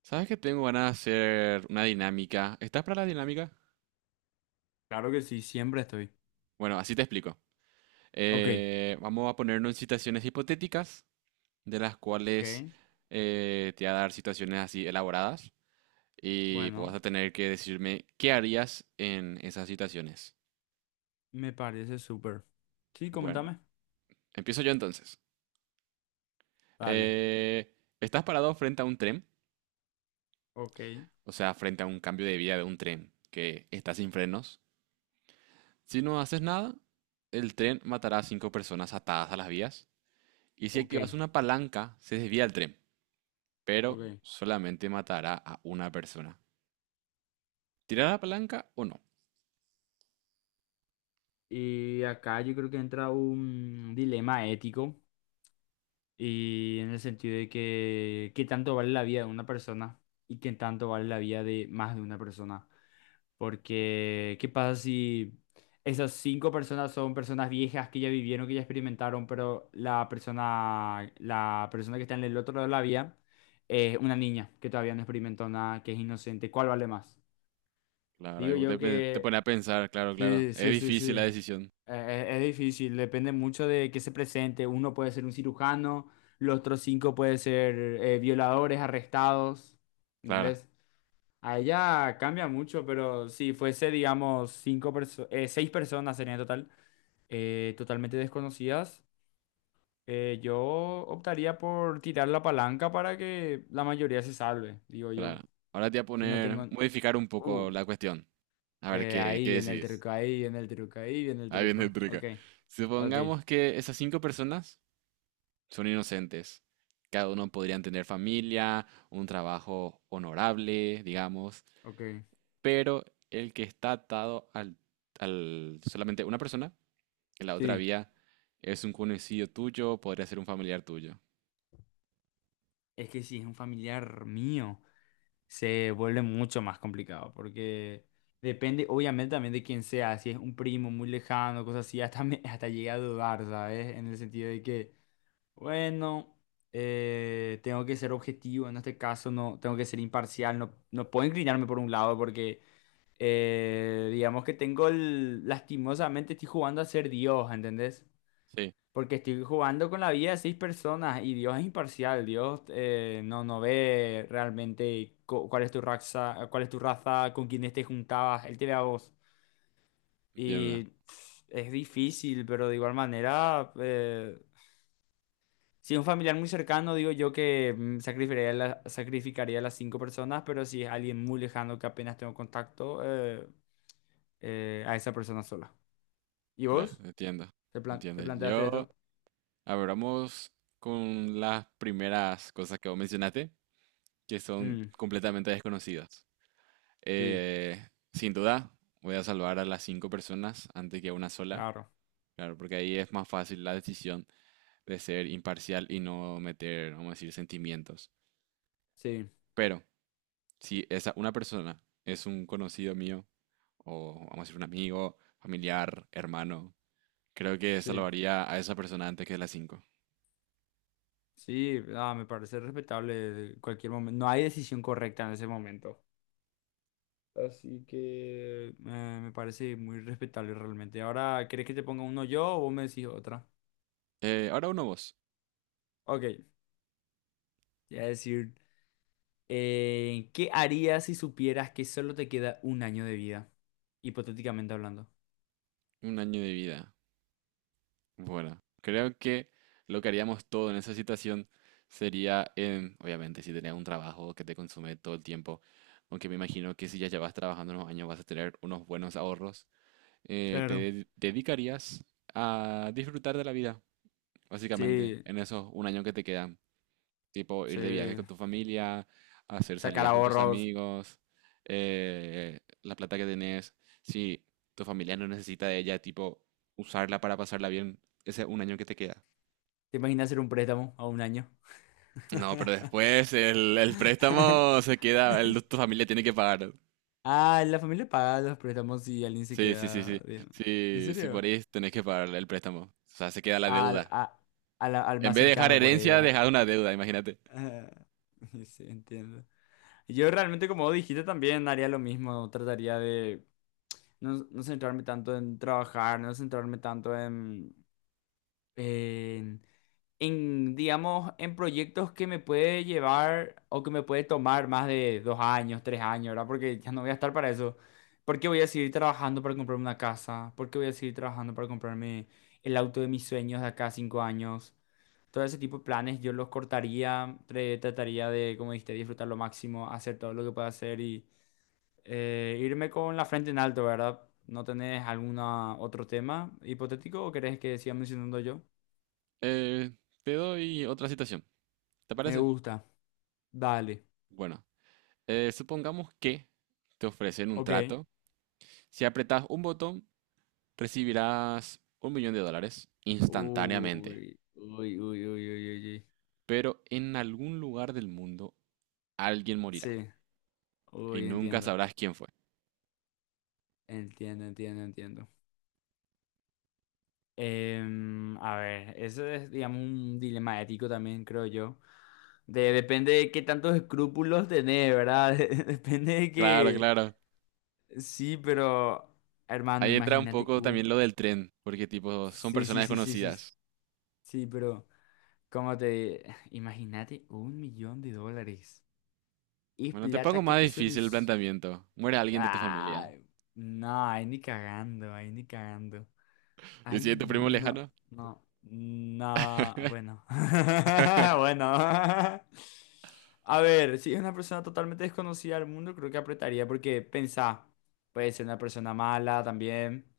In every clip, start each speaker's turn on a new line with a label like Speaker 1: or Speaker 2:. Speaker 1: ¿Sabes que tengo ganas de hacer una dinámica? ¿Estás para la dinámica?
Speaker 2: Claro que sí, siempre estoy.
Speaker 1: Bueno, así te explico.
Speaker 2: Ok,
Speaker 1: Vamos a ponernos en situaciones hipotéticas, de las
Speaker 2: ok,
Speaker 1: cuales te voy a dar situaciones así elaboradas y vos vas
Speaker 2: bueno,
Speaker 1: a tener que decirme qué harías en esas situaciones.
Speaker 2: me parece súper. Sí,
Speaker 1: Bueno,
Speaker 2: coméntame.
Speaker 1: empiezo yo entonces.
Speaker 2: Dale,
Speaker 1: Eh, estás parado frente a un tren,
Speaker 2: ok,
Speaker 1: o sea, frente a un cambio de vía de un tren que está sin frenos. Si no haces nada, el tren matará a cinco personas atadas a las vías. Y si
Speaker 2: ok,
Speaker 1: activas una palanca, se desvía el tren, pero
Speaker 2: ok.
Speaker 1: solamente matará a una persona. ¿Tirar la palanca o no?
Speaker 2: Y acá yo creo que entra un dilema ético y en el sentido de que qué tanto vale la vida de una persona y qué tanto vale la vida de más de una persona. Porque, ¿qué pasa si esas cinco personas son personas viejas que ya vivieron, que ya experimentaron, pero la persona que está en el otro lado de la vía es una niña que todavía no experimentó nada, que es inocente? ¿Cuál vale más?
Speaker 1: La verdad, que
Speaker 2: Digo
Speaker 1: vos
Speaker 2: yo
Speaker 1: te
Speaker 2: que
Speaker 1: pone a pensar, claro, claro.
Speaker 2: sí,
Speaker 1: Es
Speaker 2: sí, sí, sí.
Speaker 1: difícil la decisión.
Speaker 2: Es difícil, depende mucho de qué se presente. Uno puede ser un cirujano, los otros cinco pueden ser violadores, arrestados,
Speaker 1: Claro,
Speaker 2: ¿entendés? A ella cambia mucho, pero si fuese, digamos, seis personas serían en total, totalmente desconocidas, yo optaría por tirar la palanca para que la mayoría se salve, digo yo.
Speaker 1: claro. Ahora te voy a
Speaker 2: Si no
Speaker 1: poner,
Speaker 2: tengo.
Speaker 1: modificar un poco
Speaker 2: Uh,
Speaker 1: la cuestión. A ver qué
Speaker 2: Ahí viene el
Speaker 1: decides.
Speaker 2: truco, ahí viene el truco, ahí viene el
Speaker 1: Ahí
Speaker 2: truco.
Speaker 1: viene el truco.
Speaker 2: Ok, ok,
Speaker 1: Supongamos que esas cinco personas son inocentes. Cada uno podrían tener familia, un trabajo honorable, digamos.
Speaker 2: ok.
Speaker 1: Pero el que está atado al solamente una persona, en la otra
Speaker 2: Sí,
Speaker 1: vía es un conocido tuyo, podría ser un familiar tuyo.
Speaker 2: es que si es un familiar mío, se vuelve mucho más complicado porque depende obviamente también de quién sea, si es un primo muy lejano, cosas así, hasta llegué a dudar, ¿sabes? En el sentido de que, bueno, tengo que ser objetivo en este caso, no, tengo que ser imparcial, no, no puedo inclinarme por un lado porque, digamos que lastimosamente estoy jugando a ser Dios, ¿entendés?
Speaker 1: Sí,
Speaker 2: Porque estoy jugando con la vida de seis personas y Dios es imparcial. Dios no, no ve realmente cuál es tu raza, cuál es tu raza, con quién te juntabas. Él te ve a vos.
Speaker 1: entiendo,
Speaker 2: Y pff, es difícil, pero de igual manera, si es un familiar muy cercano, digo yo que sacrificaría, sacrificaría a las cinco personas, pero si es alguien muy lejano que apenas tengo contacto, a esa persona sola. ¿Y
Speaker 1: claro,
Speaker 2: vos?
Speaker 1: entiendo,
Speaker 2: ¿Te
Speaker 1: entiendo.
Speaker 2: planteaste
Speaker 1: Yo,
Speaker 2: esto?
Speaker 1: abramos con las primeras cosas que vos mencionaste, que son
Speaker 2: Mm,
Speaker 1: completamente desconocidas.
Speaker 2: sí,
Speaker 1: Eh, sin duda, voy a salvar a las cinco personas antes que a una sola,
Speaker 2: claro.
Speaker 1: claro, porque ahí es más fácil la decisión de ser imparcial y no meter, vamos a decir, sentimientos.
Speaker 2: Sí,
Speaker 1: Pero si esa una persona es un conocido mío, o vamos a decir un amigo, familiar, hermano, creo que
Speaker 2: sí.
Speaker 1: salvaría a esa persona antes que las cinco.
Speaker 2: Sí, ah, me parece respetable cualquier momento. No hay decisión correcta en ese momento. Así que me parece muy respetable realmente. Ahora, ¿querés que te ponga uno yo o vos me decís otra?
Speaker 1: Ahora uno vos,
Speaker 2: Ok, te voy a decir, ¿qué harías si supieras que solo te queda un año de vida? Hipotéticamente hablando.
Speaker 1: un año de vida. Bueno, creo que lo que haríamos todo en esa situación sería, obviamente, si tenías un trabajo que te consume todo el tiempo, aunque me imagino que si ya llevas trabajando unos años vas a tener unos buenos ahorros, te
Speaker 2: Claro.
Speaker 1: dedicarías a disfrutar de la vida, básicamente,
Speaker 2: Sí,
Speaker 1: en esos un año que te quedan. Tipo ir
Speaker 2: sí.
Speaker 1: de viaje con tu familia, hacer
Speaker 2: Sacar
Speaker 1: salidas con tus
Speaker 2: ahorros.
Speaker 1: amigos, la plata que tenés. Si tu familia no necesita de ella, tipo usarla para pasarla bien, ese un año que te queda.
Speaker 2: ¿Te imaginas hacer un préstamo a un año?
Speaker 1: No, pero después el, préstamo se queda, tu familia tiene que pagar.
Speaker 2: Ah, la familia paga los préstamos si alguien se
Speaker 1: Sí, sí, sí,
Speaker 2: queda
Speaker 1: sí.
Speaker 2: bien. ¿En
Speaker 1: Sí, si
Speaker 2: serio?
Speaker 1: morís, tenés que pagar el préstamo. O sea, se queda la
Speaker 2: al,
Speaker 1: deuda.
Speaker 2: a- al
Speaker 1: En
Speaker 2: más
Speaker 1: vez de dejar
Speaker 2: cercano por ahí,
Speaker 1: herencia,
Speaker 2: ¿verdad?
Speaker 1: dejar una deuda, imagínate.
Speaker 2: Ah, sí, entiendo. Yo realmente, como vos dijiste, también haría lo mismo. Trataría de no, no centrarme tanto en trabajar, no centrarme tanto en, en, digamos, en proyectos que me puede llevar o que me puede tomar más de 2 años, 3 años, ¿verdad? Porque ya no voy a estar para eso. ¿Porque voy a seguir trabajando para comprarme una casa? ¿Porque voy a seguir trabajando para comprarme el auto de mis sueños de acá a 5 años? Todo ese tipo de planes yo los cortaría, trataría de, como dijiste, disfrutar lo máximo, hacer todo lo que pueda hacer y irme con la frente en alto, ¿verdad? ¿No tenés algún otro tema hipotético o querés que siga mencionando yo?
Speaker 1: Eh, te doy otra situación. ¿Te
Speaker 2: Me
Speaker 1: parece?
Speaker 2: gusta. Dale.
Speaker 1: Bueno, supongamos que te ofrecen un
Speaker 2: Ok.
Speaker 1: trato. Si apretas un botón, recibirás $1 millón
Speaker 2: Uy,
Speaker 1: instantáneamente.
Speaker 2: uy, uy, uy, uy, uy, uy.
Speaker 1: Pero en algún lugar del mundo alguien morirá
Speaker 2: Sí,
Speaker 1: y
Speaker 2: uy,
Speaker 1: nunca
Speaker 2: entiendo.
Speaker 1: sabrás quién fue.
Speaker 2: Entiendo, entiendo, entiendo. A ver, eso es, digamos, un dilema ético también, creo yo. Depende de qué tantos escrúpulos tenés, ¿verdad? Depende de
Speaker 1: Claro,
Speaker 2: que.
Speaker 1: claro.
Speaker 2: Sí, pero. Hermano,
Speaker 1: Ahí entra un
Speaker 2: imagínate
Speaker 1: poco
Speaker 2: un.
Speaker 1: también lo del tren, porque tipo, son
Speaker 2: Sí,
Speaker 1: personas
Speaker 2: sí, sí, sí, sí. Sí,
Speaker 1: desconocidas.
Speaker 2: sí, pero. Cómo te. Imagínate un millón de dólares. Es
Speaker 1: Bueno, te
Speaker 2: plata
Speaker 1: pongo
Speaker 2: que
Speaker 1: más
Speaker 2: te
Speaker 1: difícil el
Speaker 2: soluciona.
Speaker 1: planteamiento. Muere alguien de tu familia.
Speaker 2: Ay, no, ahí ni cagando, ahí ni cagando.
Speaker 1: ¿Y
Speaker 2: Ay,
Speaker 1: si es tu primo
Speaker 2: no,
Speaker 1: lejano?
Speaker 2: no, no, bueno, bueno. A ver, si es una persona totalmente desconocida al mundo, creo que apretaría porque pensá, puede ser una persona mala también,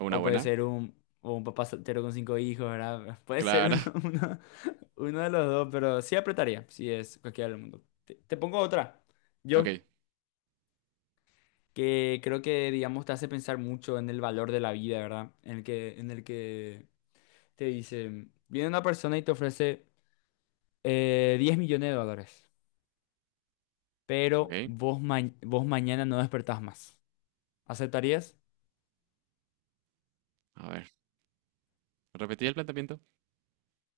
Speaker 1: ¿O una
Speaker 2: o puede
Speaker 1: buena?
Speaker 2: ser o un papá soltero con cinco hijos, ¿verdad? Puede ser
Speaker 1: Claro.
Speaker 2: uno, uno de los dos, pero sí apretaría, si es cualquiera del mundo. Te pongo otra,
Speaker 1: Ok,
Speaker 2: yo, que creo que, digamos, te hace pensar mucho en el valor de la vida, ¿verdad? En el que te dice, viene una persona y te ofrece 10 millones de dólares, pero
Speaker 1: ok.
Speaker 2: vos mañana no despertás más. ¿Aceptarías?
Speaker 1: A ver, repetí el planteamiento.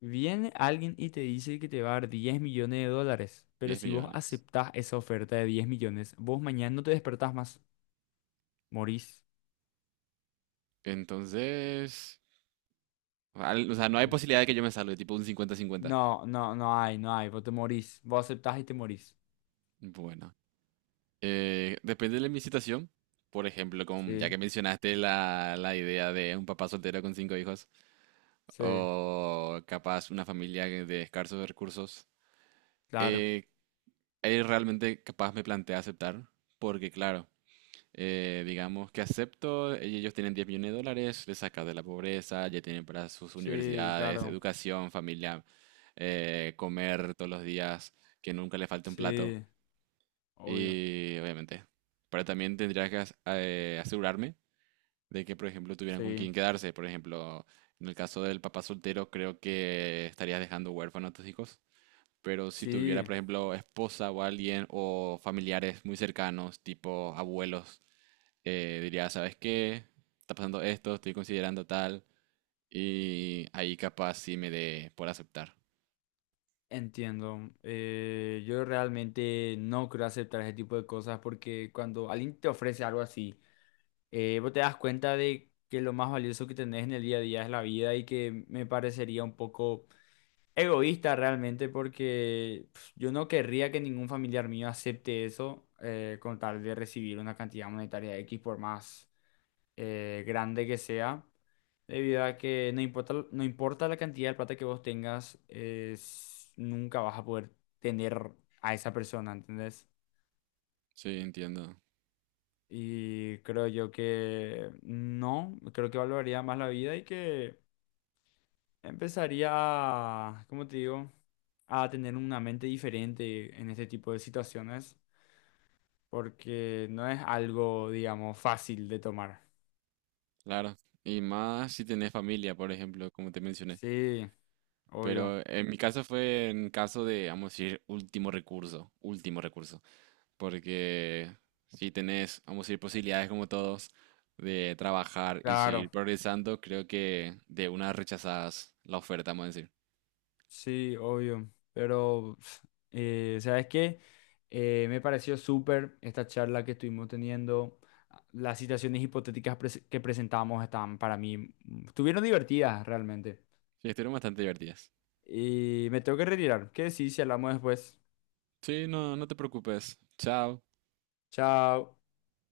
Speaker 2: Viene alguien y te dice que te va a dar 10 millones de dólares, pero
Speaker 1: 10
Speaker 2: si vos
Speaker 1: millones.
Speaker 2: aceptás esa oferta de 10 millones, vos mañana no te despertás más. Morís.
Speaker 1: Entonces, o sea, no hay
Speaker 2: De-
Speaker 1: posibilidad de que yo me salve, tipo un 50-50.
Speaker 2: No, no, no hay, no hay. Vos te morís. Vos aceptás y te morís.
Speaker 1: Bueno, depende de mi situación. Por ejemplo, ya
Speaker 2: Sí,
Speaker 1: que mencionaste la idea de un papá soltero con cinco hijos,
Speaker 2: sí,
Speaker 1: o capaz una familia de escasos recursos,
Speaker 2: claro.
Speaker 1: eh, ahí realmente capaz me plantea aceptar, porque claro, digamos que acepto, ellos tienen $10 millones, les saca de la pobreza, ya tienen para sus
Speaker 2: Sí,
Speaker 1: universidades,
Speaker 2: claro.
Speaker 1: educación, familia, comer todos los días, que nunca le falte un plato.
Speaker 2: Sí, obvio.
Speaker 1: Y obviamente, pero también tendría que asegurarme de que, por ejemplo, tuvieran con quién
Speaker 2: Sí,
Speaker 1: quedarse. Por ejemplo, en el caso del papá soltero, creo que estarías dejando huérfanos a tus hijos. Pero si tuviera,
Speaker 2: sí.
Speaker 1: por ejemplo, esposa o alguien o familiares muy cercanos, tipo abuelos, diría, ¿sabes qué? Está pasando esto, estoy considerando tal. Y ahí capaz sí me dé por aceptar.
Speaker 2: Entiendo. Yo realmente no creo aceptar ese tipo de cosas porque cuando alguien te ofrece algo así, vos te das cuenta de que lo más valioso que tenés en el día a día es la vida y que me parecería un poco egoísta realmente porque yo no querría que ningún familiar mío acepte eso con tal de recibir una cantidad monetaria X por más grande que sea, debido a que no importa, no importa la cantidad de plata que vos tengas, nunca vas a poder tener a esa persona, ¿entendés?
Speaker 1: Sí, entiendo.
Speaker 2: Y creo yo que no, creo que valoraría más la vida y que empezaría a, ¿cómo te digo? A tener una mente diferente en este tipo de situaciones, porque no es algo, digamos, fácil de tomar.
Speaker 1: Claro. Y más si tenés familia, por ejemplo, como te mencioné.
Speaker 2: Sí, obvio,
Speaker 1: Pero en mi caso fue en caso de, vamos a decir, último recurso. Último recurso. Porque si tenés, vamos a decir, posibilidades como todos de trabajar y seguir
Speaker 2: claro.
Speaker 1: progresando, creo que de unas rechazadas la oferta, vamos a decir.
Speaker 2: Sí, obvio. Pero, ¿sabes qué? Me pareció súper esta charla que estuvimos teniendo. Ah, las situaciones hipotéticas que presentamos estaban para mí, estuvieron divertidas realmente.
Speaker 1: Sí, estuvieron bastante divertidas.
Speaker 2: Y me tengo que retirar. ¿Qué decís si hablamos después?
Speaker 1: Sí, no, no te preocupes. Chao.
Speaker 2: Chao.